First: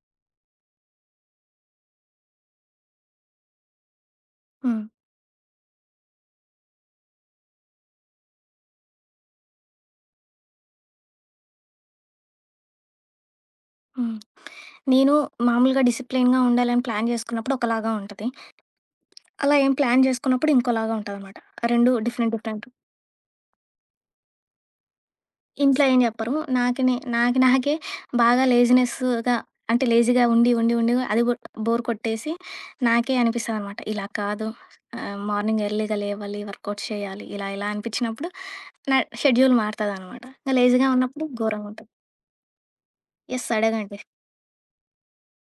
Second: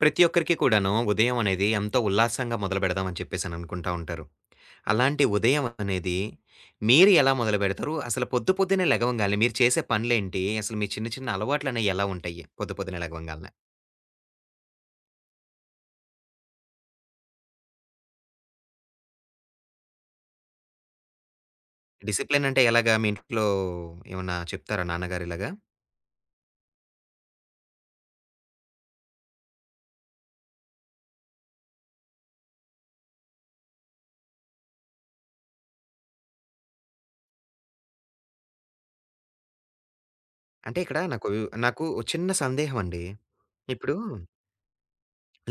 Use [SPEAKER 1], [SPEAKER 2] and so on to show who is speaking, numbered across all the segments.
[SPEAKER 1] ప్రతి ఒక్కరికి కూడాను, ఉదయం అనేది ఎంతో ఉల్లాసంగా, మొదలు బెడదాం అని చెప్పేసి అననుకుంటా ఉంటారు.
[SPEAKER 2] హ్మ్.
[SPEAKER 1] అలాంటి ఉదయం అనేది, మీరు ఎలా మొదలు బెడతారు? అసలు పొద్దు, పొద్దున్న లెగవంగాల్నే, మీరు చేసే పనులేంటి? అసలు మీ చిన్న, చిన్న అలవాట్లనేవి ఎలా ఉంటాయి? పొద్దు, పొద్దునే లెగవంగాల్నే?
[SPEAKER 2] హ్మ్. నేను మామూలుగా డిసిప్లెనుగుండాలని, ప్లాన్ జేసుకున్నప్పుడు ఒకలాగా ఉంటది. అలా ఏం ప్లాన్ జేసుకోనప్పుడు, ఇంకోలాగా ఉంటదన్నమాట. రెండు డిఫరెంట్ డిఫరెంటు.
[SPEAKER 1] డిసిప్లెయినంటేలాగా? మీ ఇంట్లో ఏవన్నా చెప్తారా నాన్నగారిలాగా?
[SPEAKER 2] ఇంట్లో ఏం జెప్పరు. నాకి నే, నాకి, నాకే బాగా లేజీనెస్సుగా అంటే, లేజీగా ఉండి, ఉండి, ఉండి అది గూడా, బోర్ కొట్టేసి, నాకే అనిపిస్తుందనమాట. ఇలా కాదు ఆహ్, మార్నింగ్ ఎర్లీగా లేవాలి. వర్కౌట్స్ చేయాలి. ఇలా, ఇలా అనిపిచ్చినప్పుడు, నా షెడ్యూల్ మారుతదనమాట. ఇంకా
[SPEAKER 1] అంటే
[SPEAKER 2] లేజీగా
[SPEAKER 1] ఇక్కడ
[SPEAKER 2] ఉన్నప్పుడు
[SPEAKER 1] నాకు, నాకు
[SPEAKER 2] ఘోరంగుంటది.
[SPEAKER 1] ఒక చిన్న సందేహం అండి.
[SPEAKER 2] యెస్.
[SPEAKER 1] ఇప్పుడు
[SPEAKER 2] అడగండి.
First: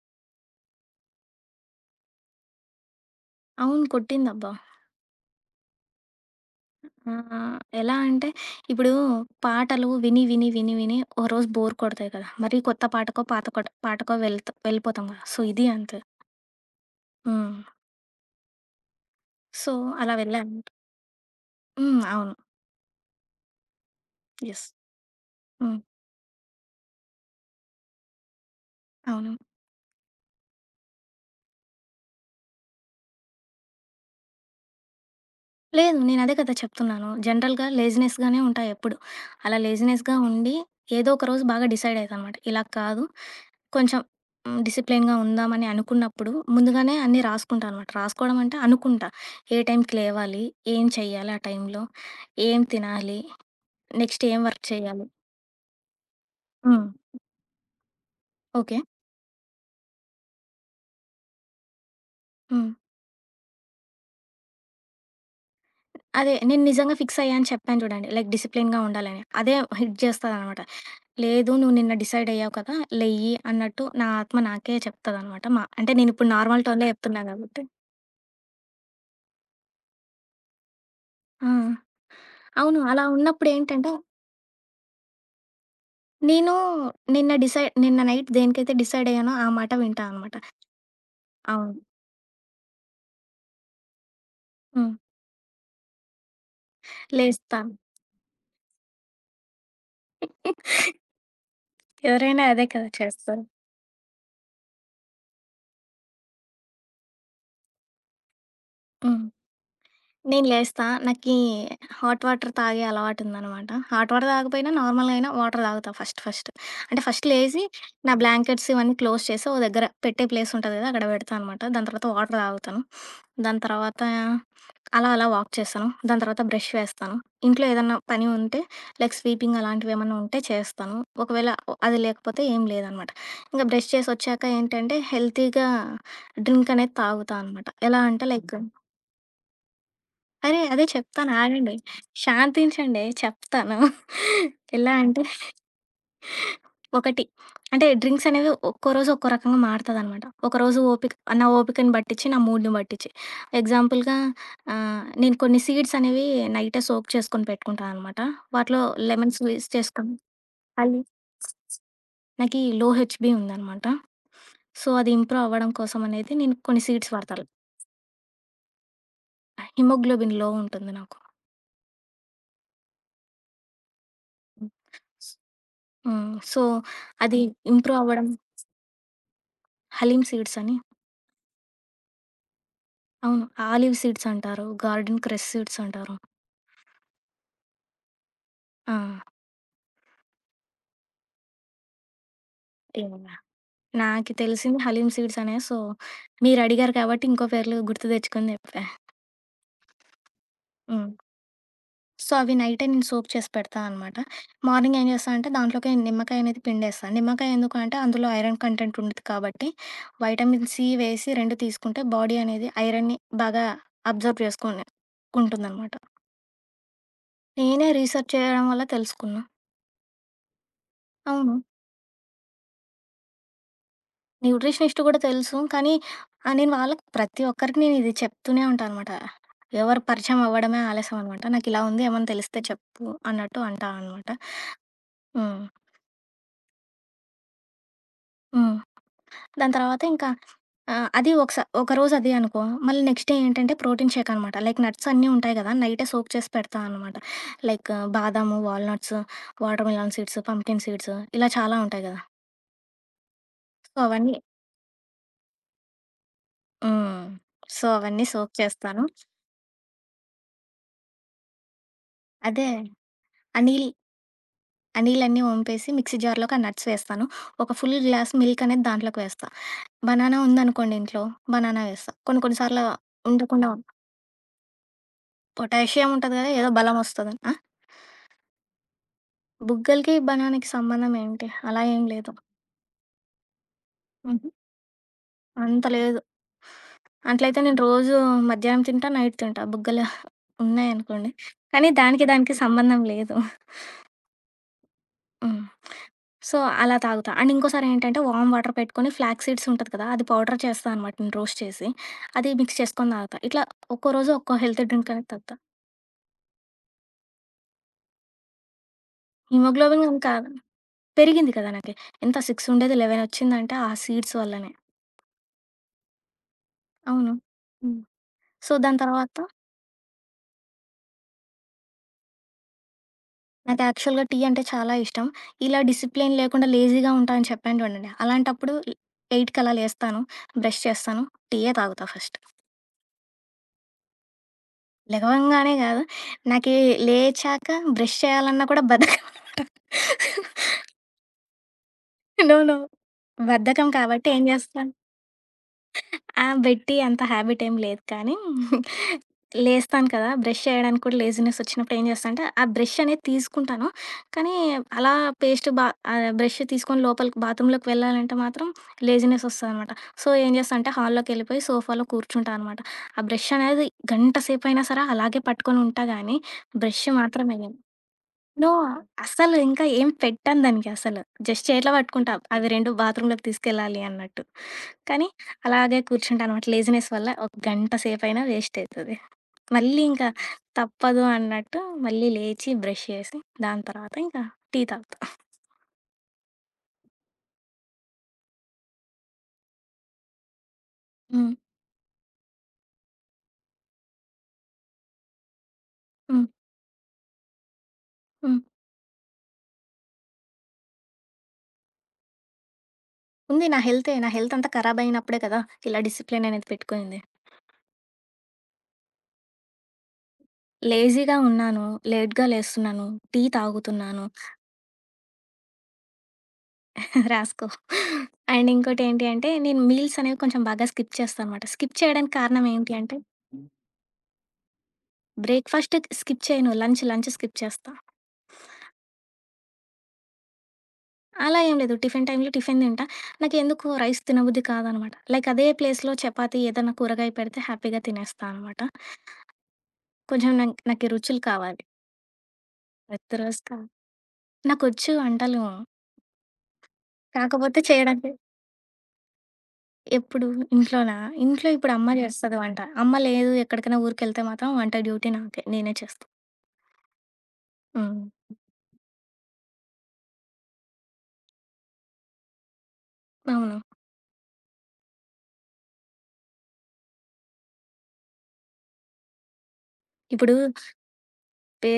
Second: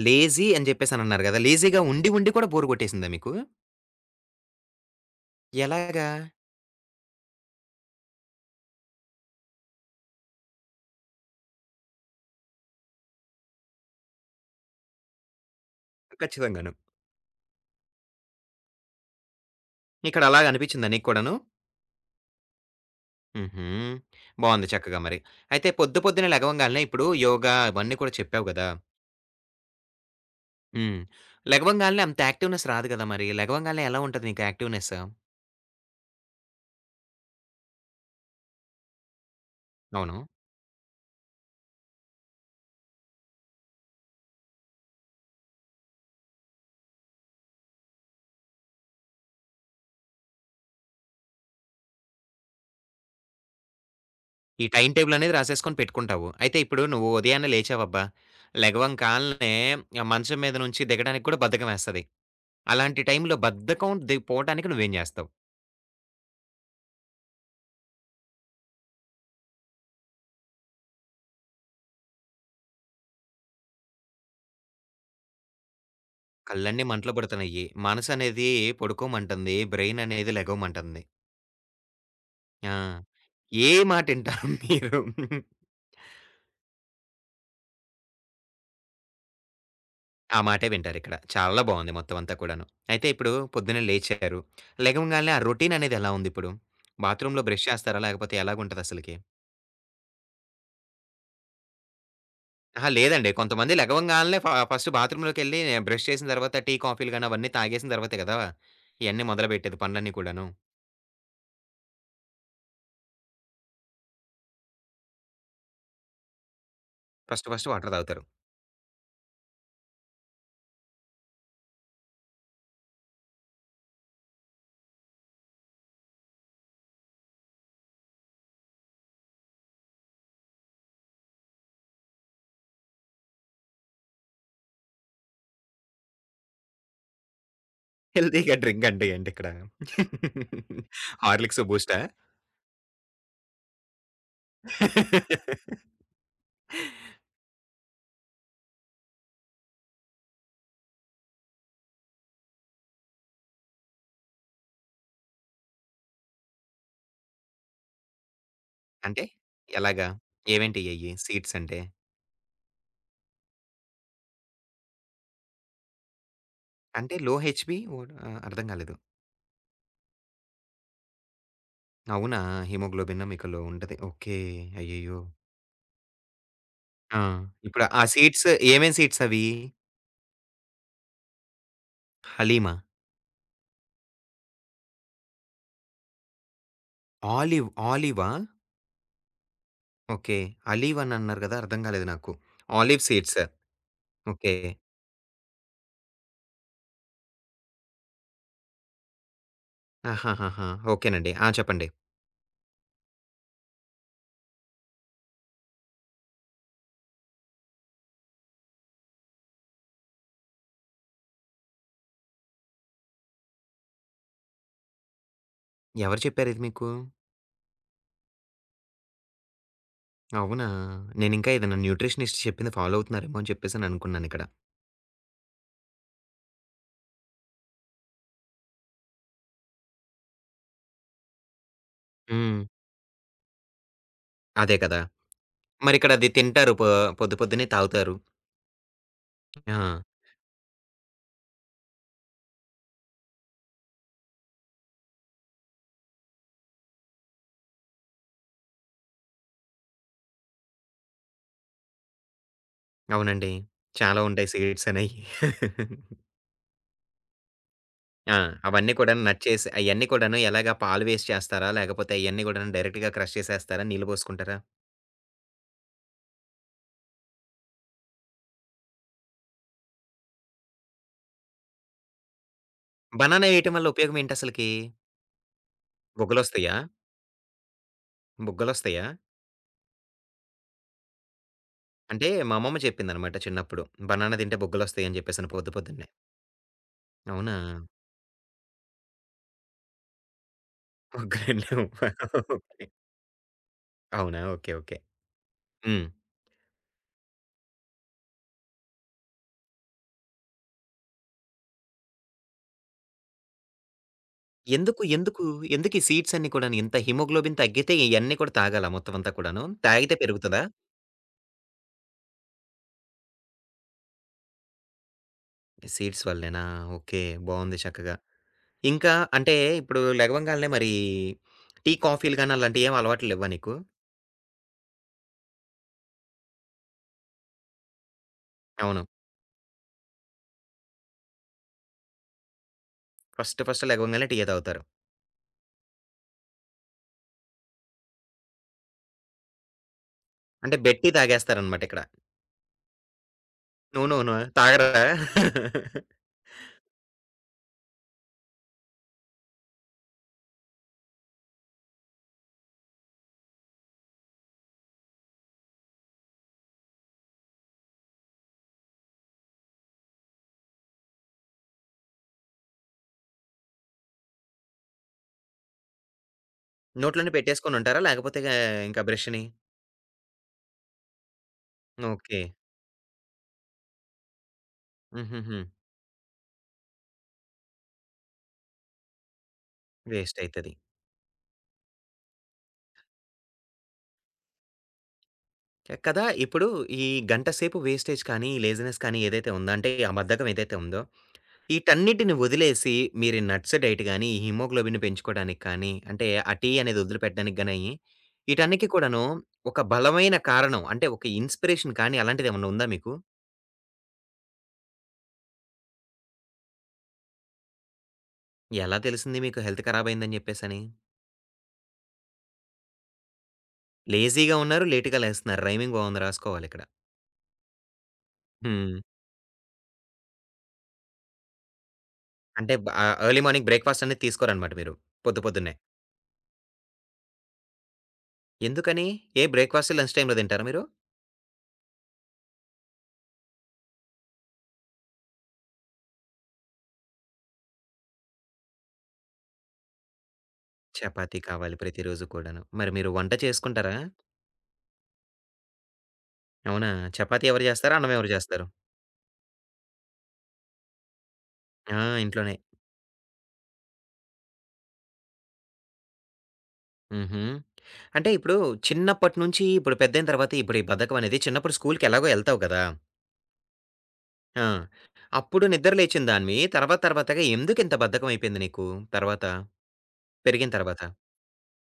[SPEAKER 1] లేజీ అని చెప్పేసి అనన్నారు గదా! లేజీగా ఉండి, ఉండి కూడా బోరు గొట్టేసిందా మీకు?
[SPEAKER 2] అవును. కొట్టిందబ్బా!
[SPEAKER 1] ఎలాగా?
[SPEAKER 2] ఆహ్, ఎలా అంటే ఇప్పుడు, పాటలు విని, విని, విని, విని ఒరోజు బోర్ కొడతాయి కదా! మరి కొత్త పాటకో, పాత కోట పాటకో వెళ్తా వెళ్ళిపోతాం కదా! సో, ఇది అంతే.
[SPEAKER 1] ఖచ్చితంగాను.
[SPEAKER 2] హ్మ్. సో అలా
[SPEAKER 1] ఇక్కడ అలాగా
[SPEAKER 2] వెళ్ళాను.
[SPEAKER 1] అనిపించిందా నీకు కూడాను?
[SPEAKER 2] హ్మ్. అవును.
[SPEAKER 1] హుహు.
[SPEAKER 2] యస్.
[SPEAKER 1] బావుంది చక్కగా మరి. అయితే
[SPEAKER 2] హ్మ్.
[SPEAKER 1] పొద్దు పొద్దున్న లెగవంగాల్నే ఇప్పుడు యోగ ఇవన్నీ కూడా చెప్పావు గదా!
[SPEAKER 2] అవును.
[SPEAKER 1] హ్మ్. లెగవంగాల్నే అంత యాక్టివ్‍నెస్ రాదు గదా! మరి లెగవంగాల్నే ఎలా ఉంటది నీకు యాక్టివ్‍నెసు?
[SPEAKER 2] లేదు. నేను అదే కదా! చెప్తున్నాను. జనరల్‍గా లేజినెస్‍గానే ఉంటా ఎప్పుడు. అలా లేజినెస్‍గా
[SPEAKER 1] అవును.
[SPEAKER 2] ఉండి ఏదో ఒకరోజు బాగా డిసైడ్ అయితనమాట. ఇలా కాదు కొంచెం డిసిప్లేన్‍గా ఉందామని అనుకున్నప్పుడు ముందుగానే అన్నీ రాసుకుంటా అనమాట రాసుకోవడమంటే అనుకుంటా. ఏ టైంకి లేవాలి? ఏం చేయాలి ఆ టైంలో? ఏం తినాలి? నెక్స్ట్ ఏం వర్క్
[SPEAKER 1] ఈ టైమ్
[SPEAKER 2] చేయాలి?
[SPEAKER 1] టేబుల్ అనేది రాసేసుకొని పెట్టుకుంటావు. అయితే ఇప్పుడు
[SPEAKER 2] హ్మ్.
[SPEAKER 1] నువ్వు ఉదయాన్నే లేచావు అబ్బా!
[SPEAKER 2] ఓకే.
[SPEAKER 1] లెగవంకాల్నే మంచం మీద నుంచి దిగడానికి కూడా బద్ధకమేస్తది.
[SPEAKER 2] హ్మ్.
[SPEAKER 1] అలాంటి టైంలో బద్ధకం ది పోటానికి నువ్వేం జేస్తావు?
[SPEAKER 2] అదే నేను నిజంగా ఫిక్స్ అయ్యాను అని చెప్పాను జూడండి లైక్ డిసిప్లేన్‍గా ఉండాలని అదే హిట్ జేస్తాదనమాట. లేదు నువ్వు నిన్న డిసైడ్ అయ్యావు కదా! లేయ్యి అన్నట్టు నా ఆత్మ నాకే చెప్తదనమాట. మా అంటే నేను ఇప్పుడు నార్మల్
[SPEAKER 1] కళ్ళన్నీ
[SPEAKER 2] టోన్‍లో
[SPEAKER 1] మంటలు
[SPEAKER 2] జెప్తున్నా
[SPEAKER 1] పడుతున్నాయి.
[SPEAKER 2] గాబట్టి
[SPEAKER 1] మనసనేది పడుకోమంటుంది. బ్రైననేది లెగవమంటుంది.
[SPEAKER 2] హ్మ్.
[SPEAKER 1] ఆ!
[SPEAKER 2] అవును. అలా ఉన్నప్పుడు
[SPEAKER 1] ఏ
[SPEAKER 2] ఏంటంటే
[SPEAKER 1] మాటటింటారు మీరు?
[SPEAKER 2] నేను నిన్న డిసైడ్ నిన్న నైట్ దేనికైతే డిసైడ్ అయ్యానో ఆ మాట వింటా అనమాట.
[SPEAKER 1] ఆ మాటే వింటారు ఇక్కడ చాలా
[SPEAKER 2] అవును.
[SPEAKER 1] బావుంది మొత్తం అంతా కూడాను. అయితే ఇప్పుడు పొద్దున్నే లేచారు
[SPEAKER 2] హ్మ్.
[SPEAKER 1] లెగవంగాల్నే ఆ రొటీన్ అనేది ఎలా ఉంది ఇప్పుడు? బాత్రూమ్‍లో
[SPEAKER 2] లేస్తా.
[SPEAKER 1] బ్రష్ చేస్తారా? లేకపోతే ఎలాగా ఉంటది అసలకి?
[SPEAKER 2] ఎవరైనా అదే కదా!
[SPEAKER 1] అహా! లేదండి.
[SPEAKER 2] చేస్తారు.
[SPEAKER 1] కొంతమంది లెగవంగాల్నే ఫ ఫస్ట్ బాత్రూమ్‌లోకెళ్లి బ్రష్ చేసిన తర్వాత టీ, కాఫీలు గానీ, అవన్నీ తాగేసిన తర్వాతే గదా!
[SPEAKER 2] హ్మ్.
[SPEAKER 1] ఇయన్ని మొదలుబెట్టేది పనులన్నీ కూడాను.
[SPEAKER 2] నేను లేస్తా. నాకి హాట్ వాటర్ తాగే అలవాటుందనమాట. హాట్ వాటర్ తాగకపోయినా నార్మల్‌గా అయినా వాటర్ తాగుతా ఫస్ట్ ఫస్ట్. అంటే ఫస్ట్
[SPEAKER 1] ఫస్ట్
[SPEAKER 2] లేసి,
[SPEAKER 1] ఫస్ట్ వాటర్
[SPEAKER 2] నా
[SPEAKER 1] తాగుతారు.
[SPEAKER 2] బ్లాంకెట్స్ ఇవన్నీ క్లోజ్ చేసి ఒక దగ్గర పెట్టే ప్లేస్ ఉంటది గదా! అక్కడ పెడతా అనమాట. దాని తర్వాత వాటర్ తాగుతా. దాని తర్వాత, అలా అలా వాక్ చేస్తాను. దాని తర్వాత బ్రష్ వేస్తాను. ఇంట్లో ఏదన్నా పని ఉంటే లైక్ స్వీపింగ్ అలాంటివి ఏమన్నా ఉంటే చేస్తాను. ఒకవేళ అది లేకపోతే ఏం లేదనమాట. ఇంక బ్రష్ చేసొచ్చాక ఏంటంటే, హెల్తీగా డ్రింక్ అనేది తాగుతా అనమాట. ఎలా అంటే
[SPEAKER 1] హెల్తీగా
[SPEAKER 2] లైక్
[SPEAKER 1] డ్రింక్ అంటే ఏంటిక్కడ?
[SPEAKER 2] అరే! అదే చెప్తాను.
[SPEAKER 1] హార్లిక్సు,
[SPEAKER 2] ఆగండి.
[SPEAKER 1] బూస్టా?
[SPEAKER 2] శాంతించండి. చెప్తాను. ఎలా అంటే ఒకటి అంటే డ్రింక్స్ అనేవి ఒక్కో రోజు ఒక్కో రకంగా మారుతదన్నమాట. ఒకరోజు ఓపిక నా ఓపికని బట్టిచ్చి, నా మూడ్‌ని బట్టిచ్చి. ఎగ్జాంపుల్‌గా ఆహ్, నేను కొన్ని సీడ్సనేవి నైటే సోక్ చేసుకొని పెట్టుకుంటా అన్నమాట. వాటిలో
[SPEAKER 1] అంటే?
[SPEAKER 2] లెమన్ స్క్వీజ్
[SPEAKER 1] ఎలాగా?
[SPEAKER 2] చేసుకొని అయి
[SPEAKER 1] ఏమేంటియయ్యి సీడ్స్ అంటే?
[SPEAKER 2] నాకి లో హెచ్‌బి ఉందనమాట. సో అది ఇంప్రూవ్ అవ్వడం కోసం అనేది నేను కొన్ని సీడ్స్
[SPEAKER 1] అంటే లో
[SPEAKER 2] వాడతాల్
[SPEAKER 1] హెచ్‌బి వాట్? ఆహ్, అర్థం కాలేదు.
[SPEAKER 2] హిమోగ్లోబిన్ లో ఉంటుంది నాకు.
[SPEAKER 1] అవునా! హిమోగ్లోబిన్‌ మీకు లో ఉంటది. ఓకే. అయ్యయ్యో!
[SPEAKER 2] హ్మ్. సో,
[SPEAKER 1] ఆ!
[SPEAKER 2] అది
[SPEAKER 1] ఇప్పుడు
[SPEAKER 2] ఇంప్రూవ్
[SPEAKER 1] ఆ
[SPEAKER 2] అవ్వడం
[SPEAKER 1] సీడ్స్ ఏవేం సీడ్స్ అవీ?
[SPEAKER 2] హలీమ్ సీడ్స్ అని.
[SPEAKER 1] హలీమా?
[SPEAKER 2] అవును. ఆలివ్ సీడ్స్ అంటారు, గార్డెన్ క్రెస్ సీడ్స్ అంటారు.
[SPEAKER 1] ఆలీవ్, ఆలీవా?
[SPEAKER 2] ఆ!
[SPEAKER 1] ఓకే. అలివ్ అని అన్నారు గదా! అర్థం గాలేదు నాకు. ఆలీవ్
[SPEAKER 2] ఎమున్న
[SPEAKER 1] సీడ్సు,
[SPEAKER 2] నాకి
[SPEAKER 1] ఓకే.
[SPEAKER 2] తెలిసింది హలీం సీడ్స్ అనే. సో, మీరు అడిగారు కాబట్టి ఇంకో పేర్లు గుర్తు తెచ్చుకొని జెప్పా.
[SPEAKER 1] ఆహాహాహా!
[SPEAKER 2] హ్మ్.
[SPEAKER 1] ఓకేనండి. ఆ! చెప్పండి.
[SPEAKER 2] సో, అవి నైటే నేను సోక్ చేసి పెడతా అన్నమాట. మార్నింగ్ ఏం జేస్తా అంటే దాంట్లోకె నిమ్మకాయ అనేది పిండేస్తాను. నిమ్మకాయ ఎందుకు అంటే అందులో ఐరన్ కంటెంట్ ఉండుద్ది కాబట్టి వైటమిన్ సి వేసి 2 తీస్కుంటే బాడీ అనేది ఐరన్‌ని బాగా అబ్జార్బ్ చేసుకుని కుంటుందన్నమాట.
[SPEAKER 1] ఎవరు చెప్పారిది మీకు?
[SPEAKER 2] నేనే రీసర్చ్ చేయడం వల్ల తెలుసుకున్నా.
[SPEAKER 1] అవునా? నేనింకా
[SPEAKER 2] అవును.
[SPEAKER 1] ఏదైనా న్యూట్రిషనిస్ట్ చెప్పింది ఫాలో అవుత్నారేమో అని చెప్పేసి అనుకున్నానిక్కడ.
[SPEAKER 2] న్యూట్రిషనిస్ట్ గూడా తెలుసు, కానీ, ఆ నేను వాళ్ళకి ప్రతి ఒక్కరికి నేనిది చెప్తూనే ఉంటాన్నమాట. ఎవరు పరిచయమవ్వడమే ఆలస్యం అన్నమాట. నాకిల ఉంది ఏమన్నా తెలిస్తే
[SPEAKER 1] హ్మ్.
[SPEAKER 2] చెప్పు అన్నట్టు అంటాన్నమాట.
[SPEAKER 1] అదే కదా!
[SPEAKER 2] హ్మ్.
[SPEAKER 1] మరిక్కడ అది తింటారు, పొ పొద్దు పొద్దునే తాగుతారు.
[SPEAKER 2] హ్మ్. దాని
[SPEAKER 1] ఆ!
[SPEAKER 2] తర్వాత ఇంక ఆ! అది ఒకసా ఒకరోజు అదె అనుకో, మళ్ళీ నెక్స్ట్ డే ఏంటంటే ప్రోటీన్ షేక్ అన్నమాట. లైక్ నట్స్ అన్నీ ఉంటాయి గదా! నైటే సోక్ చేసి పెడతాన్నమాట లైకు బాదాము, walnuts, watermelon seeds, pumpkin seeds, ఇలా చాలా ఉంటాయి గదా!
[SPEAKER 1] అవునండి.
[SPEAKER 2] సో,
[SPEAKER 1] చాలా
[SPEAKER 2] అవన్నీ
[SPEAKER 1] ఉంటాయి సిడ్స్ అనేయి.
[SPEAKER 2] హ్మ్. సో, అవన్నీ
[SPEAKER 1] ఆ!
[SPEAKER 2] సోక్
[SPEAKER 1] అవన్నీ
[SPEAKER 2] చేస్తాను.
[SPEAKER 1] కూడాను నట్ చేసి అయన్ని కూడాను ఎలాగా పాలు వేసి చేస్తారా? లేకపోతే అయన్ని
[SPEAKER 2] అదే
[SPEAKER 1] కూడాను డైరెక్ట్‌గా క్రష్
[SPEAKER 2] ఆ
[SPEAKER 1] చేసేస్తారా?
[SPEAKER 2] నిల్
[SPEAKER 1] నీళ్ళు బోసుకుంటారా?
[SPEAKER 2] ఆ నీలన్నీ ఓంపేసి మిక్సీ జార్‌కి ఆ నట్స్ వేస్తాను. ఒక ఫుల్ గ్లాస్ మిల్క్ అనేది దాంట్లోకి వేస్తా. బనానా ఉందనుకోండి ఇంట్లో బనానా వేస్తా. కొన్ని కొన్ని సార్ల
[SPEAKER 1] బనానా
[SPEAKER 2] ఉండకుండా
[SPEAKER 1] ఏయటం వల్ల
[SPEAKER 2] ఉంట
[SPEAKER 1] ఉపయోగమేంటి అసలకి?
[SPEAKER 2] పొటాషియం ఉంటది గదా! ఏదో
[SPEAKER 1] బుగ్గలోస్తియా?
[SPEAKER 2] బలం ఒస్తదని. ఆ?
[SPEAKER 1] బుగ్గలోస్తియా?
[SPEAKER 2] బుగ్గలకి బనానికి సంబంధం ఏంటి అలా ఏం
[SPEAKER 1] అంటే
[SPEAKER 2] లేదు.
[SPEAKER 1] మా అమ్మమ్మ చెప్పింది అన్నమాట చిన్నప్పుడు. బనానా
[SPEAKER 2] హుహు.
[SPEAKER 1] తింటే బుగ్గలొస్తాయి అని జెప్పేసి పొద్దు
[SPEAKER 2] అంత
[SPEAKER 1] పొద్దున్నే.
[SPEAKER 2] లేదు. అట్లయితే నేను
[SPEAKER 1] అవునా?
[SPEAKER 2] రోజు మధ్యాహ్నం తింటా నైట్ తింటా బుగ్గలు ఉన్నాయనుకోండి.
[SPEAKER 1] బుగ్గలు
[SPEAKER 2] కానీ దానికి దానికి
[SPEAKER 1] [unintelligible]
[SPEAKER 2] సంబంధం లేదు.
[SPEAKER 1] అవునా! ఓకే. ఓకే.
[SPEAKER 2] హ్మ్.
[SPEAKER 1] హ్మ్.
[SPEAKER 2] సో, అలా తాగుతా. అండ్ ఇంకోసారి ఏంటంటే వార్మ్ వాటర్ పెట్టుకొని ఫ్లాగ్ సీడ్స్ ఉంటది కదా! అది పౌడర్ చేస్తా అన్నమాట రోస్ట్ చేసి. అది మిక్స్ జేసుకొని తాగుతా. ఇట్లా ఒక్కో రోజు ఒక్కో హెల్తీ
[SPEAKER 1] ఎందుకు?
[SPEAKER 2] డ్రింక్ అనేది
[SPEAKER 1] ఎందుకు?
[SPEAKER 2] తాగుతా.
[SPEAKER 1] ఎందుకు? ఈ సీడ్స్ అన్ని కూడా ఇంత హిమోగ్లోబిన్ తగ్గితే ఇయన్నీ కూడా తాగాలా మొత్తం అంతా కూడాను
[SPEAKER 2] హిమోగ్లోబిన్
[SPEAKER 1] తాగితే
[SPEAKER 2] అని కాదు.
[SPEAKER 1] పెరుగుతద?
[SPEAKER 2] పెరిగింది కదా! నాకు. ఎంత 6 ఉండేది 11 ఒచ్చిందంటే ఆ సీడ్స్ వల్లనే.
[SPEAKER 1] ఈ సీడ్స్ వల్లేనా. ఓకే.
[SPEAKER 2] అవును.
[SPEAKER 1] బావుంది
[SPEAKER 2] హ్మ్.
[SPEAKER 1] చక్కగా.
[SPEAKER 2] సో, దాని
[SPEAKER 1] ఇంకా,
[SPEAKER 2] తరువాత
[SPEAKER 1] అంటే ఇప్పుడు లెగవంగాల్నే మరీ టీ, కాఫీలు గాని, అలాంటియేవలవాట్లు లెవ్వా నీకు?
[SPEAKER 2] నాకు యాక్చువల్‌గా టీ అంటే చాలా ఇష్టం. ఇలా డిసి‌ప్లెయిన్ లేకుండా లేజీగుంటాను అని చెప్పాను చూడండి. అలాంటప్పుడు ల్
[SPEAKER 1] అవును.
[SPEAKER 2] ఎయిట్‌కలా లేస్తాను. బ్రెష్ చేస్తాను. టీయ్యే తాగుతా ఫస్ట్.
[SPEAKER 1] ఫస్ట్ ఫస్ట్ లెగవగాల్నే టీయే తాగుతారు.
[SPEAKER 2] లెగవంగానే గాదు. నాకి లేచాక బ్రెష్ చేయాలన్నా కూడా బద్ధకమనమాట.
[SPEAKER 1] అంటే బె‌డ్‌ టీ తాగేస్తారనమాటిక్కడ.
[SPEAKER 2] నో! నో! బద్ధకం
[SPEAKER 1] నో! నో!
[SPEAKER 2] కాబట్టి
[SPEAKER 1] నో!
[SPEAKER 2] ఏం జేస్తా.
[SPEAKER 1] తాగరా?
[SPEAKER 2] ఆ! బెడ్ టీ అంత హాబిటెం లేదు కాని, లేస్తాను కదా! బ్రెష్ చేయడానికి కూడా లేజీనెసొచ్చినప్పుడు ఏం జేస్తానంటే. ఆ బ్రెషనేది తీసుకుంటాను. కాని, అలా పేస్ట్ బా ఆహ్, బ్రెష్ తీసుకొని లోపలికి, బాత్రూమ్‌లోకి వెళ్ళాలంటే మాత్రం లేజీనెసోస్తదనమాట. సో ఏం జేస్తాంటే హాలులోకెళ్ళిపోయి, సోఫాలో కూర్చుంటానమాట. ఆ బ్రెషనేది గంట సేపయినా సరే, అలాగే పట్టుకొని ఉంటా గాని, బ్రెష్
[SPEAKER 1] నోట్లోనే
[SPEAKER 2] మాత్రమేయను.
[SPEAKER 1] పెట్టేసుకొనుంటారా? లేకపోతే ఆ
[SPEAKER 2] నో!
[SPEAKER 1] ఇంకా, బ్రెష్‌ని.
[SPEAKER 2] అసలు ఇంకా ఏం పెట్టను దానికి అసలు. జస్ట్ చేతిలో బట్టుకుంటా.
[SPEAKER 1] ఓకే.
[SPEAKER 2] అవి 2 బాత్రూమ్‌లోకి తీసుకెళ్లాలి అన్నట్టు. కాని,
[SPEAKER 1] హుహుహు.
[SPEAKER 2] అలాగే కూర్చుంటాన్నమాట. లేజీనెస్ వల్ల ఒక గంట సేపయినా వేస్టయితది. మళ్ళీ ఇంకా,
[SPEAKER 1] వేస్టయితది.
[SPEAKER 2] తప్పదు అన్నట్టు మళ్ళీ లేచి బ్రెష్ చేసి, దాని తర్వాత ఇంకా టీ తాగుతా.
[SPEAKER 1] కదా! ఇప్పుడు, ఈ గంట సేపు వేస్టేజ్ కాని, లేజినెస్ కాని, ఏదైతే ఉందో? అంటే ఆ బద్ధకం ఏదైతే ఉందో?
[SPEAKER 2] హ్మ్.
[SPEAKER 1] ఈటన్నిటిని వదిలేసి, మీరు నట్స్ డైట్ గాని, హిమోగ్లోబిన్‌ని పెంచుకోవడానికి కాని, అంటే
[SPEAKER 2] హ్మ్.
[SPEAKER 1] ఆ టీ, అనేదొదిలిపెట్టడానికి గాని,
[SPEAKER 2] హ్మ్.
[SPEAKER 1] ఈటన్నిటి కూడాను, ఒక బలమైన కారణం అంటే ఒక ఇన్‌స్పిరేషన్ కాని, అలాంటిదేమైనా ఉందా మీకు?
[SPEAKER 2] ఉంది. నా హెల్తే నా హెల్త్ అంతా ఖరాబైనప్పుడే కదా! ఇలా డిసిప్లిననేది పెట్టుకునింది.
[SPEAKER 1] ఎలా తెలిసింది మీకు, హెల్త్ కరాబయిందని జెప్పేసని?
[SPEAKER 2] లేజీగా ఉన్నాను. లేటుగలేస్తున్నాను, టీ తాగుతున్నాను.
[SPEAKER 1] లేజీగా ఉన్నారు, లేట్‌గా లేస్తన్నారు. రైమింగ్ బావుంది. రాసుకోవాలి ఇక్కడ.
[SPEAKER 2] రాసుకో. అండ్
[SPEAKER 1] హ్మ్.
[SPEAKER 2] ఇంకోటి ఏంటి అంటే, నేను మీల్సనేవి కొంచెం బాగా స్కిప్ చేస్తాన్నమాట. స్కిప్ చేయడానికి కారణం
[SPEAKER 1] అంటే బా
[SPEAKER 2] ఏంటి
[SPEAKER 1] ఆహ్,
[SPEAKER 2] అంటే
[SPEAKER 1] ఎర్లీ మార్నింగ్ బ్రేక్ఫాస్టనేది తీసుకోరనమాట మీరు. పొద్దు
[SPEAKER 2] బ్రేక్
[SPEAKER 1] పొద్దున్నే?
[SPEAKER 2] ఫస్టయితె స్కిప్ చేయను. లంచ్, లంచ్ స్కిప్ చేస్తా.
[SPEAKER 1] ఎందుకని ఏ బ్రేక్ఫాస్టు, లంచ్ టైమ్‌లో తింటారా మీరు?
[SPEAKER 2] అలా ఏం లేదు. టిఫిన్ టైములో, టిఫిన్ తింటా. నాకేందుకు రైస్ తినబుద్ధి కాదనమాట. లైక్ అదే ప్లేస్‌లో, చపాతీ ఏదైనా కూరగాయ పెడితే, హ్యాపీగా తినేస్తానమాట. కొంచెం నంక్ నాకి
[SPEAKER 1] చపాతి
[SPEAKER 2] రుచులు
[SPEAKER 1] కావాలి
[SPEAKER 2] కావాలి.
[SPEAKER 1] ప్రతిరోజు కూడాను. మరి మీరు వంట
[SPEAKER 2] వెద్దరొస్తా.
[SPEAKER 1] చేసుకుంటారా?
[SPEAKER 2] నాకొచ్చు వంటలు.
[SPEAKER 1] అవునా? చపాతి ఎవరు
[SPEAKER 2] కాకపోతే
[SPEAKER 1] జేస్తారు? అన్నం ఎవరు
[SPEAKER 2] చేయడానికె
[SPEAKER 1] జేస్తారు?
[SPEAKER 2] ఎప్పుడు, ఇంట్లోనా? ఇంట్లో ఇప్పుడు
[SPEAKER 1] ఆ!
[SPEAKER 2] అమ్మ
[SPEAKER 1] ఇంట్లోనే.
[SPEAKER 2] జేస్తది వంట. అమ్మ లేదు, ఎక్కడికైనా ఊరుకెళ్తే మాత్రం, వంట డ్యూటీ నాకే, నేనే చేస్తా.
[SPEAKER 1] హుహు.
[SPEAKER 2] హ్మ్.
[SPEAKER 1] అంటే ఇప్పుడు, చిన్నప్పటి నుంచి ఇప్పుడు పెద్దయిన తర్వాత ఇప్పుడు, ఈ బద్ధకం అనేది చిన్నప్పుడు స్కూలూకి ఎలాగో ఎళ్తావు కదా!
[SPEAKER 2] అవును.
[SPEAKER 1] ఆ! అప్పుడు నిద్ర లేచిందానివి తర్వాత, తర్వాతగా ఎందుకు ఇంత బద్ధకమయిపోయింది నీకు తర్వాత?
[SPEAKER 2] ఇప్పుడూ
[SPEAKER 1] పెరిగిన తరవాత?
[SPEAKER 2] టే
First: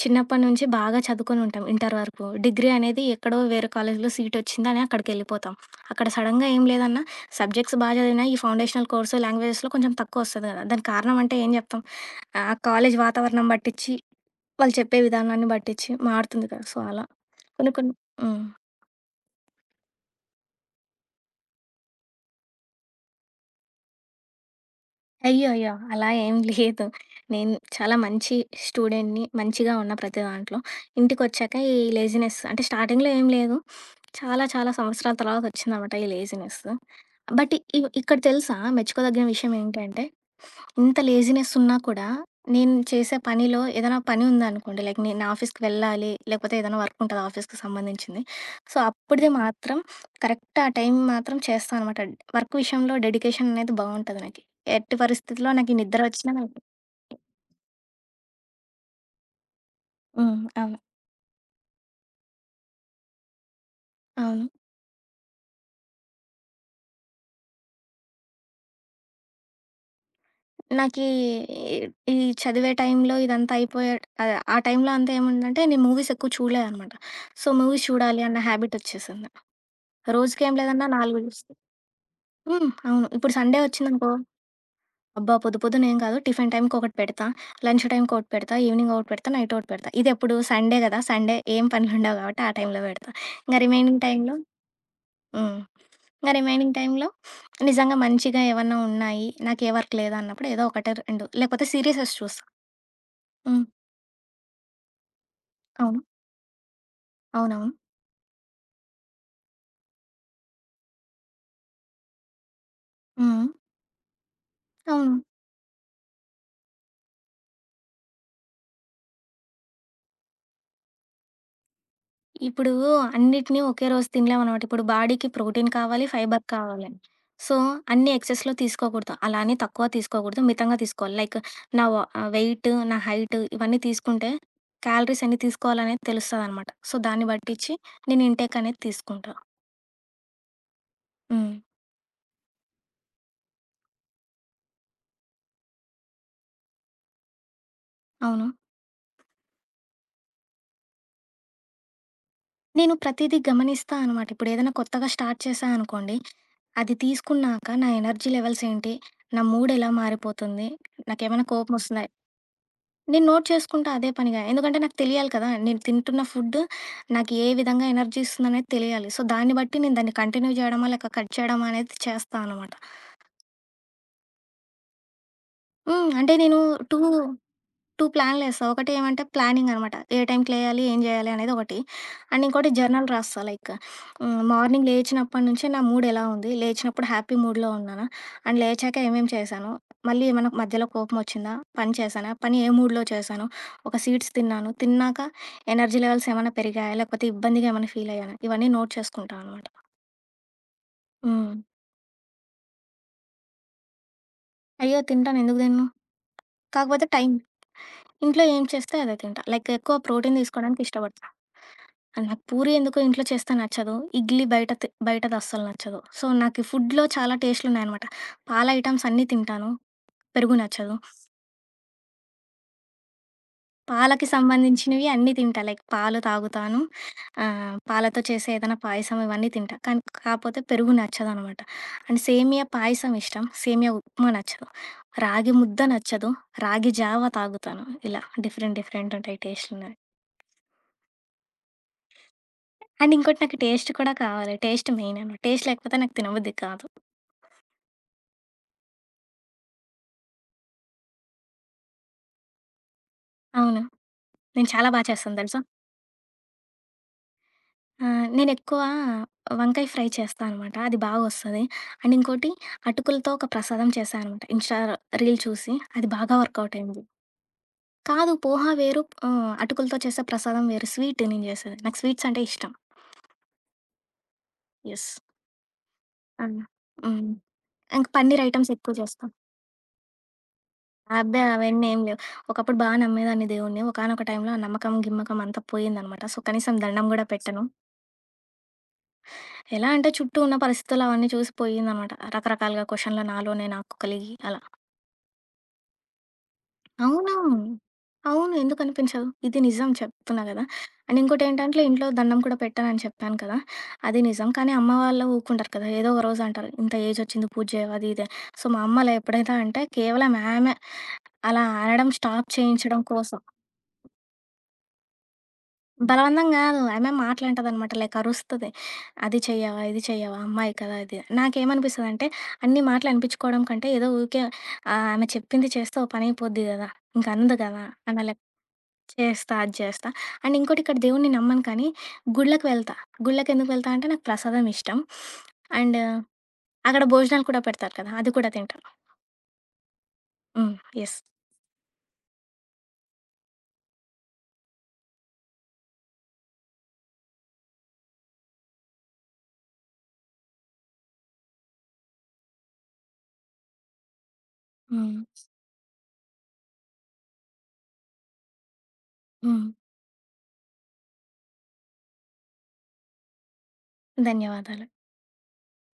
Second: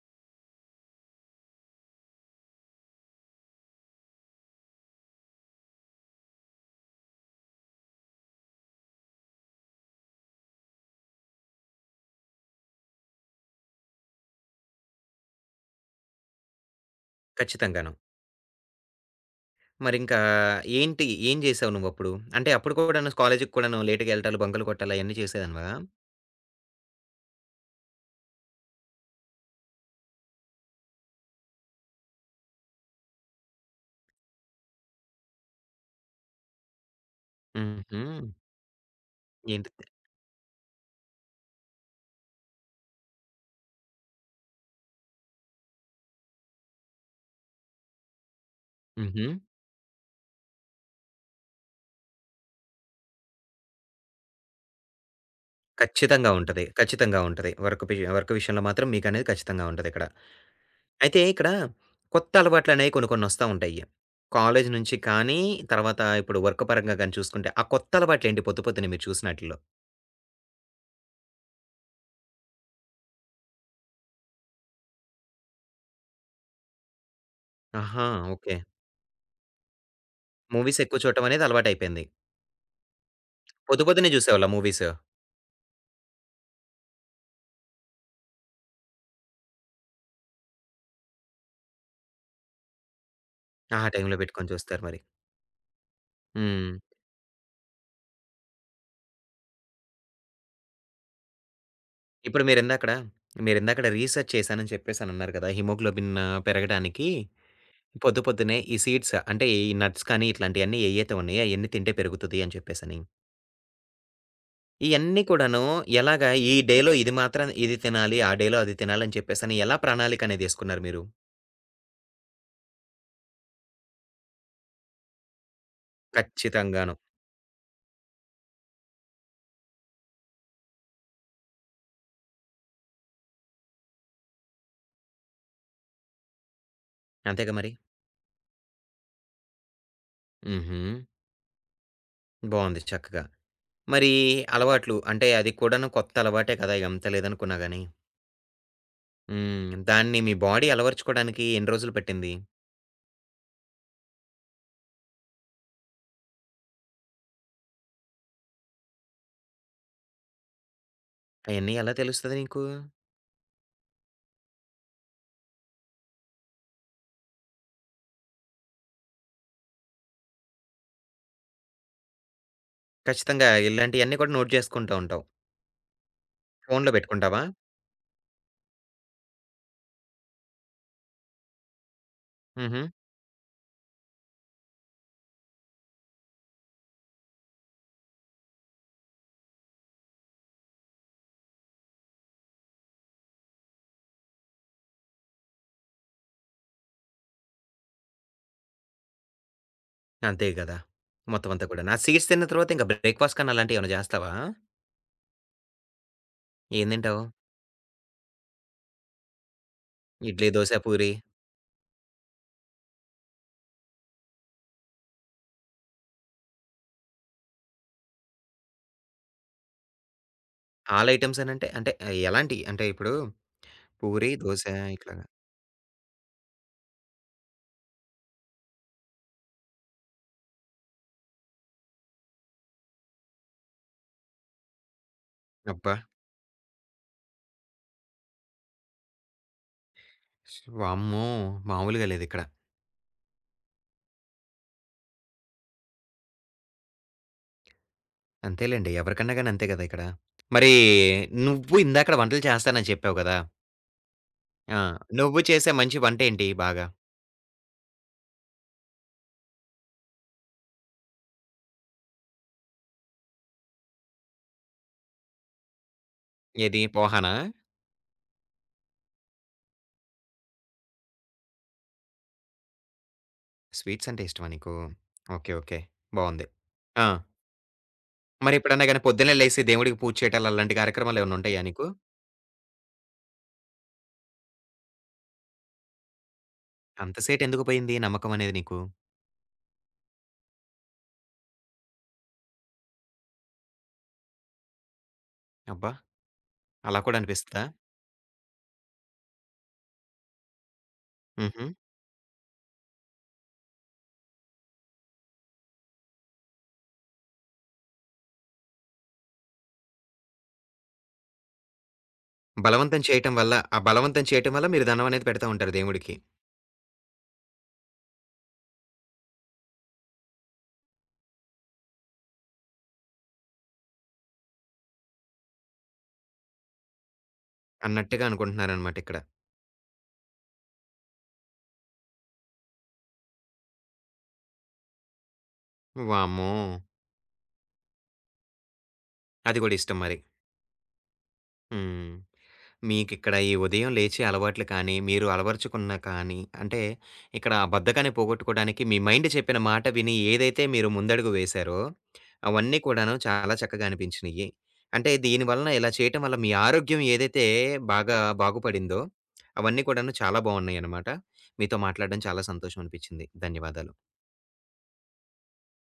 [SPEAKER 2] చిన్నప్పట్నుంచి బాగా చదువుకొనుంటాం ఇంటర్ వరకు. డిగ్రీ అనేది ఎక్కడో వేరే కాలేజీలో సీటొచ్చిందని అక్కడికెళ్ళిపోతాం. అక్కడ సడెన్‌గా ఏం లేదన్నా సబ్జెక్ట్స్ బా జదివిన, ఈ ఫౌండేషనల్ కోర్సు లాంగ్వేజెస్‌లో కొంచెం తక్కువొస్తది‌ గదా! దానికి కారణం అంటే ఏం జెప్తాం. ఆ కాలేజీ వాతావరణం బట్టిచ్చి, వాళ్ళు చెప్పే విధానాన్ని బట్టిచ్చి మారుతుంది కదా! సో, అలా. కొన్ని, కొన్ని
[SPEAKER 1] ఖచ్చితంగాను.
[SPEAKER 2] హ్మ్.
[SPEAKER 1] మరింకా ఏంటి, ఏం జేసావు నువ్వప్పుడు? అంటే అప్పుడు కూడాను కాలేజీకి కూడాను లేట్‌గెళ్ళటాలు, బంకలు కొట్టడాలు అయన్నీ జేసేదానివా?
[SPEAKER 2] అ‌య్యో‌య్య‌! అలా ఏం లేదు. నేను చాలా మంచి స్టూడెంట్‌ని. మంచిగా ఉన్న ప్రతి దాంట్లో. ఇంటికొచ్చాక ఈ లేజినెస్ అంటే స్టార్టింగ్‌లో ఏం లేదు. చాలా, చాలా సంవత్సరాల తర్వాతొచ్చిందనమాట ఈ లేజినెస్సు. బట్ ఇగొ ఇక్కడ
[SPEAKER 1] హుహు.
[SPEAKER 2] తెలుసా మెచ్చుకోదగిన
[SPEAKER 1] ఏంటిది?
[SPEAKER 2] విషయమేంటంటే, ఇంత లేజీనెసున్నా కూడా, నేను చేసే పనిలో ఏదన్నా పని ఉందనుకోండి లైక్, నేను నా ఆఫీస్‌కి వెళ్ళాలి, లేకపోతే ఏదన్నా వర్కుంటది ఆఫీస్‌కి సంబంధించింది. సో, అప్పటిది
[SPEAKER 1] హుహు.
[SPEAKER 2] మాత్రం కరెక్ట్ ఆ టైం మాత్రం చేస్తా అనమాట. వర్క్ విషయంలో డెడికేషననేది బావుంటది నాకి. ఎట్టి పరిస్థితిలో నాకి నిద్ర
[SPEAKER 1] ఖచ్చితంగా
[SPEAKER 2] వచ్చినా నాకి
[SPEAKER 1] ఉంటది. ఖచ్చితంగా ఉంటది. వర్క్ బీయా వర్క్ విషయంలో మాత్రం మీకనేది ఖచ్చితంగా ఉంటదిక్కడ.
[SPEAKER 2] హ్మ్. అవును.
[SPEAKER 1] అయితే ఇక్కడ కొత్త అలవాట్లనేయి కొన్ని, కొన్నొస్తా ఉంటయ్యి.
[SPEAKER 2] అవును.
[SPEAKER 1] కాలేజీ నుంచి కానీ, తర్వాత ఇప్పుడు వర్క్ పరంగా గాని చూసుకుంటే, ఆ కొత్తలవాట్లేంటి పొద్దు పొద్దున్నే మీరు చూసినా‌టి‌ల్లో?
[SPEAKER 2] నాకీ ఇ ఈ చదివే టైం‌లో ఇదంతా అయిపోయే ఆహ్, టైంలో అంతా ఏముందంటే, నేను మూవీస్ ఎక్కువ చూడలేదన్నమాట. సో, మూవీస్
[SPEAKER 1] ఆహా!
[SPEAKER 2] చూడాలి అన్న
[SPEAKER 1] ఓకే.
[SPEAKER 2] హాబిటొచ్చేసింది. రోజుకి ఏం
[SPEAKER 1] మూవీస్
[SPEAKER 2] లేదన్న
[SPEAKER 1] ఎక్కువ
[SPEAKER 2] 4
[SPEAKER 1] చూడటం అనేది
[SPEAKER 2] జూస్తా.
[SPEAKER 1] అలవాటయిపోయింది.
[SPEAKER 2] హ్మ్. అవును. ఇప్పుడు సండే
[SPEAKER 1] పొద్దు పొద్దునే
[SPEAKER 2] ఒచ్చిందనుకో
[SPEAKER 1] జూసావాళ్ళా మూవీసు?
[SPEAKER 2] అబ్బా! పొద్దు పొద్దున ఏం కాదు. టిఫిన్ టైమ్‌కి ఒకటి పెడతా, లంచ్ టైమ్‌కి ఒకటి పెడతా, ఈవెనింగ్ ఒకటి పెడతా, నైటొకటి పెడతా. ఇది ఎప్పుడు సండే గదా! సండే ఏం పనులుండవు గాబట్టి, ఆ టైంలో పెడతా. ఇంకా
[SPEAKER 1] ఆహా! ఆ
[SPEAKER 2] రిమైనింగ్
[SPEAKER 1] టైంలో
[SPEAKER 2] టైమ్‌లో
[SPEAKER 1] పెట్టుకొని చూస్తారు మరి.
[SPEAKER 2] హ్మ్. ఇంకా రిమైనింగ్
[SPEAKER 1] హ్మ్.
[SPEAKER 2] టైమ్‌లో నిజంగా మంచిగా ఏమన్నా ఉన్నాయి, నాకే వర్క్ లేదన్నప్పుడు ఏదో ఒకటో, రెండో లేకపోతే సీరిసెస్ చూస్తా.
[SPEAKER 1] ఇప్పుడు మీరిందాకడ
[SPEAKER 2] హ్మ్.
[SPEAKER 1] మీరిందాకడ రిసర్చ్ చేశాను అని చెప్పేసి అన్నారు గదా!
[SPEAKER 2] అవును.
[SPEAKER 1] హిమోగ్లోబిన్ను పెరగడానికి,
[SPEAKER 2] అవునవును.
[SPEAKER 1] పొద్దు పొద్దున్నే ఈ సీడ్స్ అంటే ఈ నట్స్ కానీ ఇట్లాంటియన్ని ఎయ్యయితే ఉన్నాయో అయన్నీ తింటే పెరుగుతది అని చెప్పేసని.
[SPEAKER 2] హ్మ్. హ్మ్. అవును.
[SPEAKER 1] ఇయన్ని కూడాను ఎలాగా ఈ డేలో ఇది మాత్ర ఇది తినాలి ఆ డేలో అది తినాలి అని చెప్పేసని ఎలా ప్రణాళికనేది ఏసుకున్నారు మీరు?
[SPEAKER 2] ఇప్పుడు అన్నిటిని ఒకే రోజు తినలేమన్నమాట. ఇప్పుడు బాడీకి ప్రోటీన్ కావాలి, ఫైబర్ కావాలి.
[SPEAKER 1] ఖచ్చితంగాను.
[SPEAKER 2] సో, అన్నీ ఎక్సెస్‌లో తీసుకోకూడదు, అలా అని తక్కువ తీసుకోకూడదు, మితంగా తీసుకోవాలి. లైక్ నా వ వెయిటు, నా హైటు ఇవన్నీ తీసుకుంటే క్యాలరీస్ ఎన్ని తీసుకోవాలనేది తెలుస్తదనమాట. సో, దాన్ని
[SPEAKER 1] అంతేగా మరి!
[SPEAKER 2] బట్టిచ్చి నేను ఇన్‌టేక్ అనేది తీసుకుంటా.
[SPEAKER 1] హుహు.
[SPEAKER 2] హ్మ్.
[SPEAKER 1] బావుంది చక్కగా. మరి అలవాట్లు అంటే అది కూడాను కొత్త అలవాటే కదా! ఎంత లేదనుకున్నా గాని.
[SPEAKER 2] అవును.
[SPEAKER 1] హ్మ్. దాన్ని మీ బాడీ అలవరుచుకోవడానికి ఎన్ని రోజులు పట్టింది?
[SPEAKER 2] నేను ప్రతీదీ గమనిస్తా అనమాట ఇప్పుడు ఏదైనా కొత్తగా స్టార్ట్ చేశా అనుకోండి. అది తీసుకున్నాక నా ఎనర్జీ లెవెల్స్ ఏంటి? నా మూడ్ ఎలా మారిపోతుంది? నాకేమైనా కోపం
[SPEAKER 1] అయన్నీ ఎలా
[SPEAKER 2] ఒస్తుందా?
[SPEAKER 1] తెలుస్తది నీకు?
[SPEAKER 2] నేను నోట్ చేసుకుంటా అదే పనిగా ఎందుకంటే నాకు తెలియాలి కదా! నేను తింటున్న ఫుడ్డు నాకు ఏ విధంగా ఎనర్జీస్తుందనేది తెలియాలి. సో దాన్ని బట్టి నేను దాన్ని కంటిన్యూ చేయడమా లేక కట్ చేయడమా అనేది చేస్తానమాట.
[SPEAKER 1] ఖచ్చితంగా! ఇలాంటియన్నీ కూడా నోట్ చేసుకుంటా ఉంటావు.
[SPEAKER 2] హ్మ్. అంటే నేను
[SPEAKER 1] ఫోనులో
[SPEAKER 2] టూ
[SPEAKER 1] పెట్టుకుంటావా?
[SPEAKER 2] టూ ప్లాన్లు ఏస్తా. 1 ఏమంటే ప్లానింగనమాట. ఏ టైంకి లేయాలి? ఏం జేయాలి? అనేది 1 అండ్ ఇంకోటి
[SPEAKER 1] హుహు.
[SPEAKER 2] జర్నల్ రాస్తా లైకు మార్నింగ్ లేచినప్పడునుంచి నా మూడ్ ఎలా ఉంది? లేచినప్పుడు హ్యాపీ మూడ్‍లో ఉన్నానా? అండ్ లేచాక ఏమేం చేశాను? మళ్ళీ ఏమైనా మధ్యలో కోపమొచ్చిందా? పని చేశానా? పని ఏ మూడ్‍లో చేశాను? ఒక సీడ్స్ తిన్నాను. తిన్నాక ఎనర్జీ లెవెల్స్ ఏమన్నా పెరిగాయా? లేకపోతే ఇబ్బందిగా ఏమన్నా ఫీల్ అయ్యానా? ఇవన్నీ నోట్ చేసుకుంటానమాట.
[SPEAKER 1] అంతే గదా! మొత్తం
[SPEAKER 2] హ్మ్.
[SPEAKER 1] అంతా గూడానా సీడ్స్ తిన్న తర్వాత ఇంకా బ్రేక్‍ఫాస్ట్ కన్నా అలాంటివి ఏమైనా జేస్తావా?
[SPEAKER 2] అయ్యో! తింటాను. ఎందుకు తినను.
[SPEAKER 1] ఏం
[SPEAKER 2] కాకపోతే
[SPEAKER 1] తింటావు?
[SPEAKER 2] టైం. ఇంట్లో ఏం చేస్తే అదే తింటా. లైక్ ఎక్కువ ప్రోటీన్
[SPEAKER 1] ఇడ్లీ, దోశ,
[SPEAKER 2] తీసుకోవడానికి
[SPEAKER 1] పూరి.
[SPEAKER 2] ఇష్టపడతా. నాకు పూరీ ఎందుకో ఇంట్లో చేస్తే నచ్చదు. ఇడ్లీ బయట తి బయటది అస్సలు నచ్చదు. సో, నాకు ఈ ఫుడ్‍లో చాలా టేస్టులు ఉన్నాయి అనమాట. ఆల్ ఐటెమ్స్ అన్నీ తింటాను. పెరుగు నచ్చదు.
[SPEAKER 1] ఆల్ ఐటెమ్స్ అనంటే, అంటే ఎలాంటియి? అంటే ఇప్పుడు
[SPEAKER 2] పాలకి
[SPEAKER 1] పూరి, దోశ
[SPEAKER 2] సంబంధించినవి
[SPEAKER 1] ఇట్లాగా.
[SPEAKER 2] అన్నీ తింటా లైక్ పాలు తాగుతాను. ఆహ్, పాలతో చేసే ఏదైనా పాయసం ఇవన్నీ తింటా. కానీ కాపోతే పెరుగు నచ్చదు అనమాట. అండ్ సేమియా పాయసం ఇష్టం. సేమియా ఉప్మా నచ్చదు. రాగి ముద్ద
[SPEAKER 1] అబ్బా!
[SPEAKER 2] నచ్చదు, రాగి జావ తాగుతాను. ఇలా డిఫరెంట్ డిఫరెంట్ ఉంటాయి టేస్టులునాయి.
[SPEAKER 1] వామ్మో! మాములుగా లేదు ఇక్కడ.
[SPEAKER 2] అండ్ ఇంకోటి నాకు టేస్ట్ కూడా కావాలి. Taste main. అన్నట్టు. టేస్ట్ లేకపోతే నాకు తినబుద్ధి కాదు.
[SPEAKER 1] అంతేలెండి. ఎవరికన్నా గాని అంతే గదా! ఇక్కడ. మరి నువ్వు ఇందాక వంటలు చేస్తానని చెప్పావు గదా!
[SPEAKER 2] అవును. నేను
[SPEAKER 1] ఆ!
[SPEAKER 2] చాలా బా చేస్తాను
[SPEAKER 1] నువ్వు
[SPEAKER 2] తెలుసా.
[SPEAKER 1] చేసే మంచి వంట ఏంటి బాగా?
[SPEAKER 2] ఆహ్, నేనెక్కువ వంకాయ ఫ్రై చేస్తా అనమాట. అది బాగా ఒస్తది. అండ్ ఇంకోటి అటుకులతో ఒక ప్రసాదం చేశాననమాట. ఇన్‌స్టా రీల్ చూసి, అది బాగా వర్కౌట్
[SPEAKER 1] ఏది
[SPEAKER 2] అయింది.
[SPEAKER 1] పోహనా?
[SPEAKER 2] కాదు. పోహ వేరు. ఆహ్, అటుకులతో చేసే ప్రసాదం వేరు. స్వీటు నేను జేసేది నాకు స్వీట్స్ అంటే ఇష్టం.
[SPEAKER 1] స్వీట్స్ అంటే ఇష్టమా నీకు?
[SPEAKER 2] యెస్.
[SPEAKER 1] ఓకే. ఓకే. బావుంది.
[SPEAKER 2] అన్న
[SPEAKER 1] ఆ!
[SPEAKER 2] హ్మ్. ఇంక పన్నీర్ ఐటమ్స్
[SPEAKER 1] మరెప్పుడన్నా
[SPEAKER 2] ఎక్కువ
[SPEAKER 1] గాని
[SPEAKER 2] జేస్తాం.
[SPEAKER 1] పొద్దున్నే లేసి దేవుడికి పూజ చేయటాలు అలాంటి కార్యక్రమాలు ఏమైనా
[SPEAKER 2] అబ్బే
[SPEAKER 1] ఉంటయ్యా నీకు?
[SPEAKER 2] అవన్నీ ఏమి లేవు. ఒకప్పుడు బాగా నమ్మేదాన్ని దేవుడిని, ఒకానొక టైంలో ఆ నమ్మకం గిమ్మకం అంతా పోయిందన్నమాట. సో, కనీసం దండం
[SPEAKER 1] అంత
[SPEAKER 2] గూడా పెట్టను.
[SPEAKER 1] సేటెందుకు పోయింది నమ్మకమనేది నీకు?
[SPEAKER 2] ఎలాంటే చుట్టూ ఉన్న పరిస్థితులవన్నీ చూసి పోయిందన్నమాట. రకరకాలుగా క్వెషన్‌లు నాలోనే నాకు కలిగి అలా.
[SPEAKER 1] అబ్బా! అలా కూడా
[SPEAKER 2] అవును.
[SPEAKER 1] అనిపిస్తదా?
[SPEAKER 2] అవును. ఎందుకనిపించదు? ఇది నిజం చెప్తున్నా గదా! అండ్
[SPEAKER 1] హుహు.
[SPEAKER 2] ఇంకోటేంటంటే ఇంట్లో దండం కూడా పెట్టనని చెప్పాను కదా! అది నిజం కానీ అమ్మ వాళ్ళు ఊరుకుండరు కదా. ఏదో ఒక రోజు అంటారు ఇంత ఏజొచ్చింది పూజెయవు అది ఇది అని. సో, మా అమ్మలా ఎప్పుడైతే అంటే కేవలం ఆమె అలా అనడం స్టాప్
[SPEAKER 1] బలవంతం
[SPEAKER 2] చేయించడం
[SPEAKER 1] చేయటం
[SPEAKER 2] కోసం.
[SPEAKER 1] వల్ల, ఆ బలవంతం చేయటం వల్ల మీరు దండమనేది పెడతా ఉంటారు దేవుడికి.
[SPEAKER 2] బలవంతం గాదు. ఆమె మాటలంటదనమాట లైక్ అరుస్తది. అది చెయ్యవా? ఇది చెయ్యవా? అమ్మాయి కదా ఇది. నాకేమనిపిస్తదంటే అన్ని మాటలనిపిచ్చుకోవడం కంటే ఏదో ఊకె ఆహ్, ఆమె చెప్పింది చేస్తే ఒ పనయిపోద్ది గదా. ఇంక అందు కదా
[SPEAKER 1] అన్నట్టుగా
[SPEAKER 2] అల.
[SPEAKER 1] అనుకుంటున్నారనమాట ఇక్కడ.
[SPEAKER 2] చేస్తా అది చేస్తా అండ్ ఇంకోటి ఇక్కడ దేవుణ్ణి నమ్మను కానీ గుళ్ళకి వెళ్తా. గుళ్ళకెందుకు వెళ్తా అంటే నాకు ప్రసాదం ఇష్టం అండ్
[SPEAKER 1] వామ్మో!
[SPEAKER 2] అక్కడ భోజనాలు కూడా పెడతారు కదా అది కూడా తింటాను.
[SPEAKER 1] అది గూడా ఇష్టం మరి.
[SPEAKER 2] హ్మ్. యెస్.
[SPEAKER 1] హ్మ్. మీకిక్కడ ఈ ఉదయం లేచే అలవాట్లు కానీ, మీరు అలవరచుకున్న కానీ, అంటే ఇక్కడ ఆ బద్ధకాన్ని పోగొట్టుకోవడానికి మీ మైండ్ చెప్పిన మాట విని ఏదైతే మీరు ముందడుగు వేసారో అవన్నీ కూడాను చాలా చక్కగా అనిపించినియ్యి. అంటే
[SPEAKER 2] హ్మ్.
[SPEAKER 1] దీని వలన ఇలా చేయటం వల్ల మీ ఆరోగ్యం ఏదైతే బాగా బాగుపడిందో
[SPEAKER 2] హ్మ్.
[SPEAKER 1] అవన్నీ కూడాను చాలా బావున్నయన్నమాట. మీతో మాట్లాడ్డం చాలా సంతోషమనిపిచ్చింది. ధన్యవాదాలు.
[SPEAKER 2] ధన్యవాదాలు.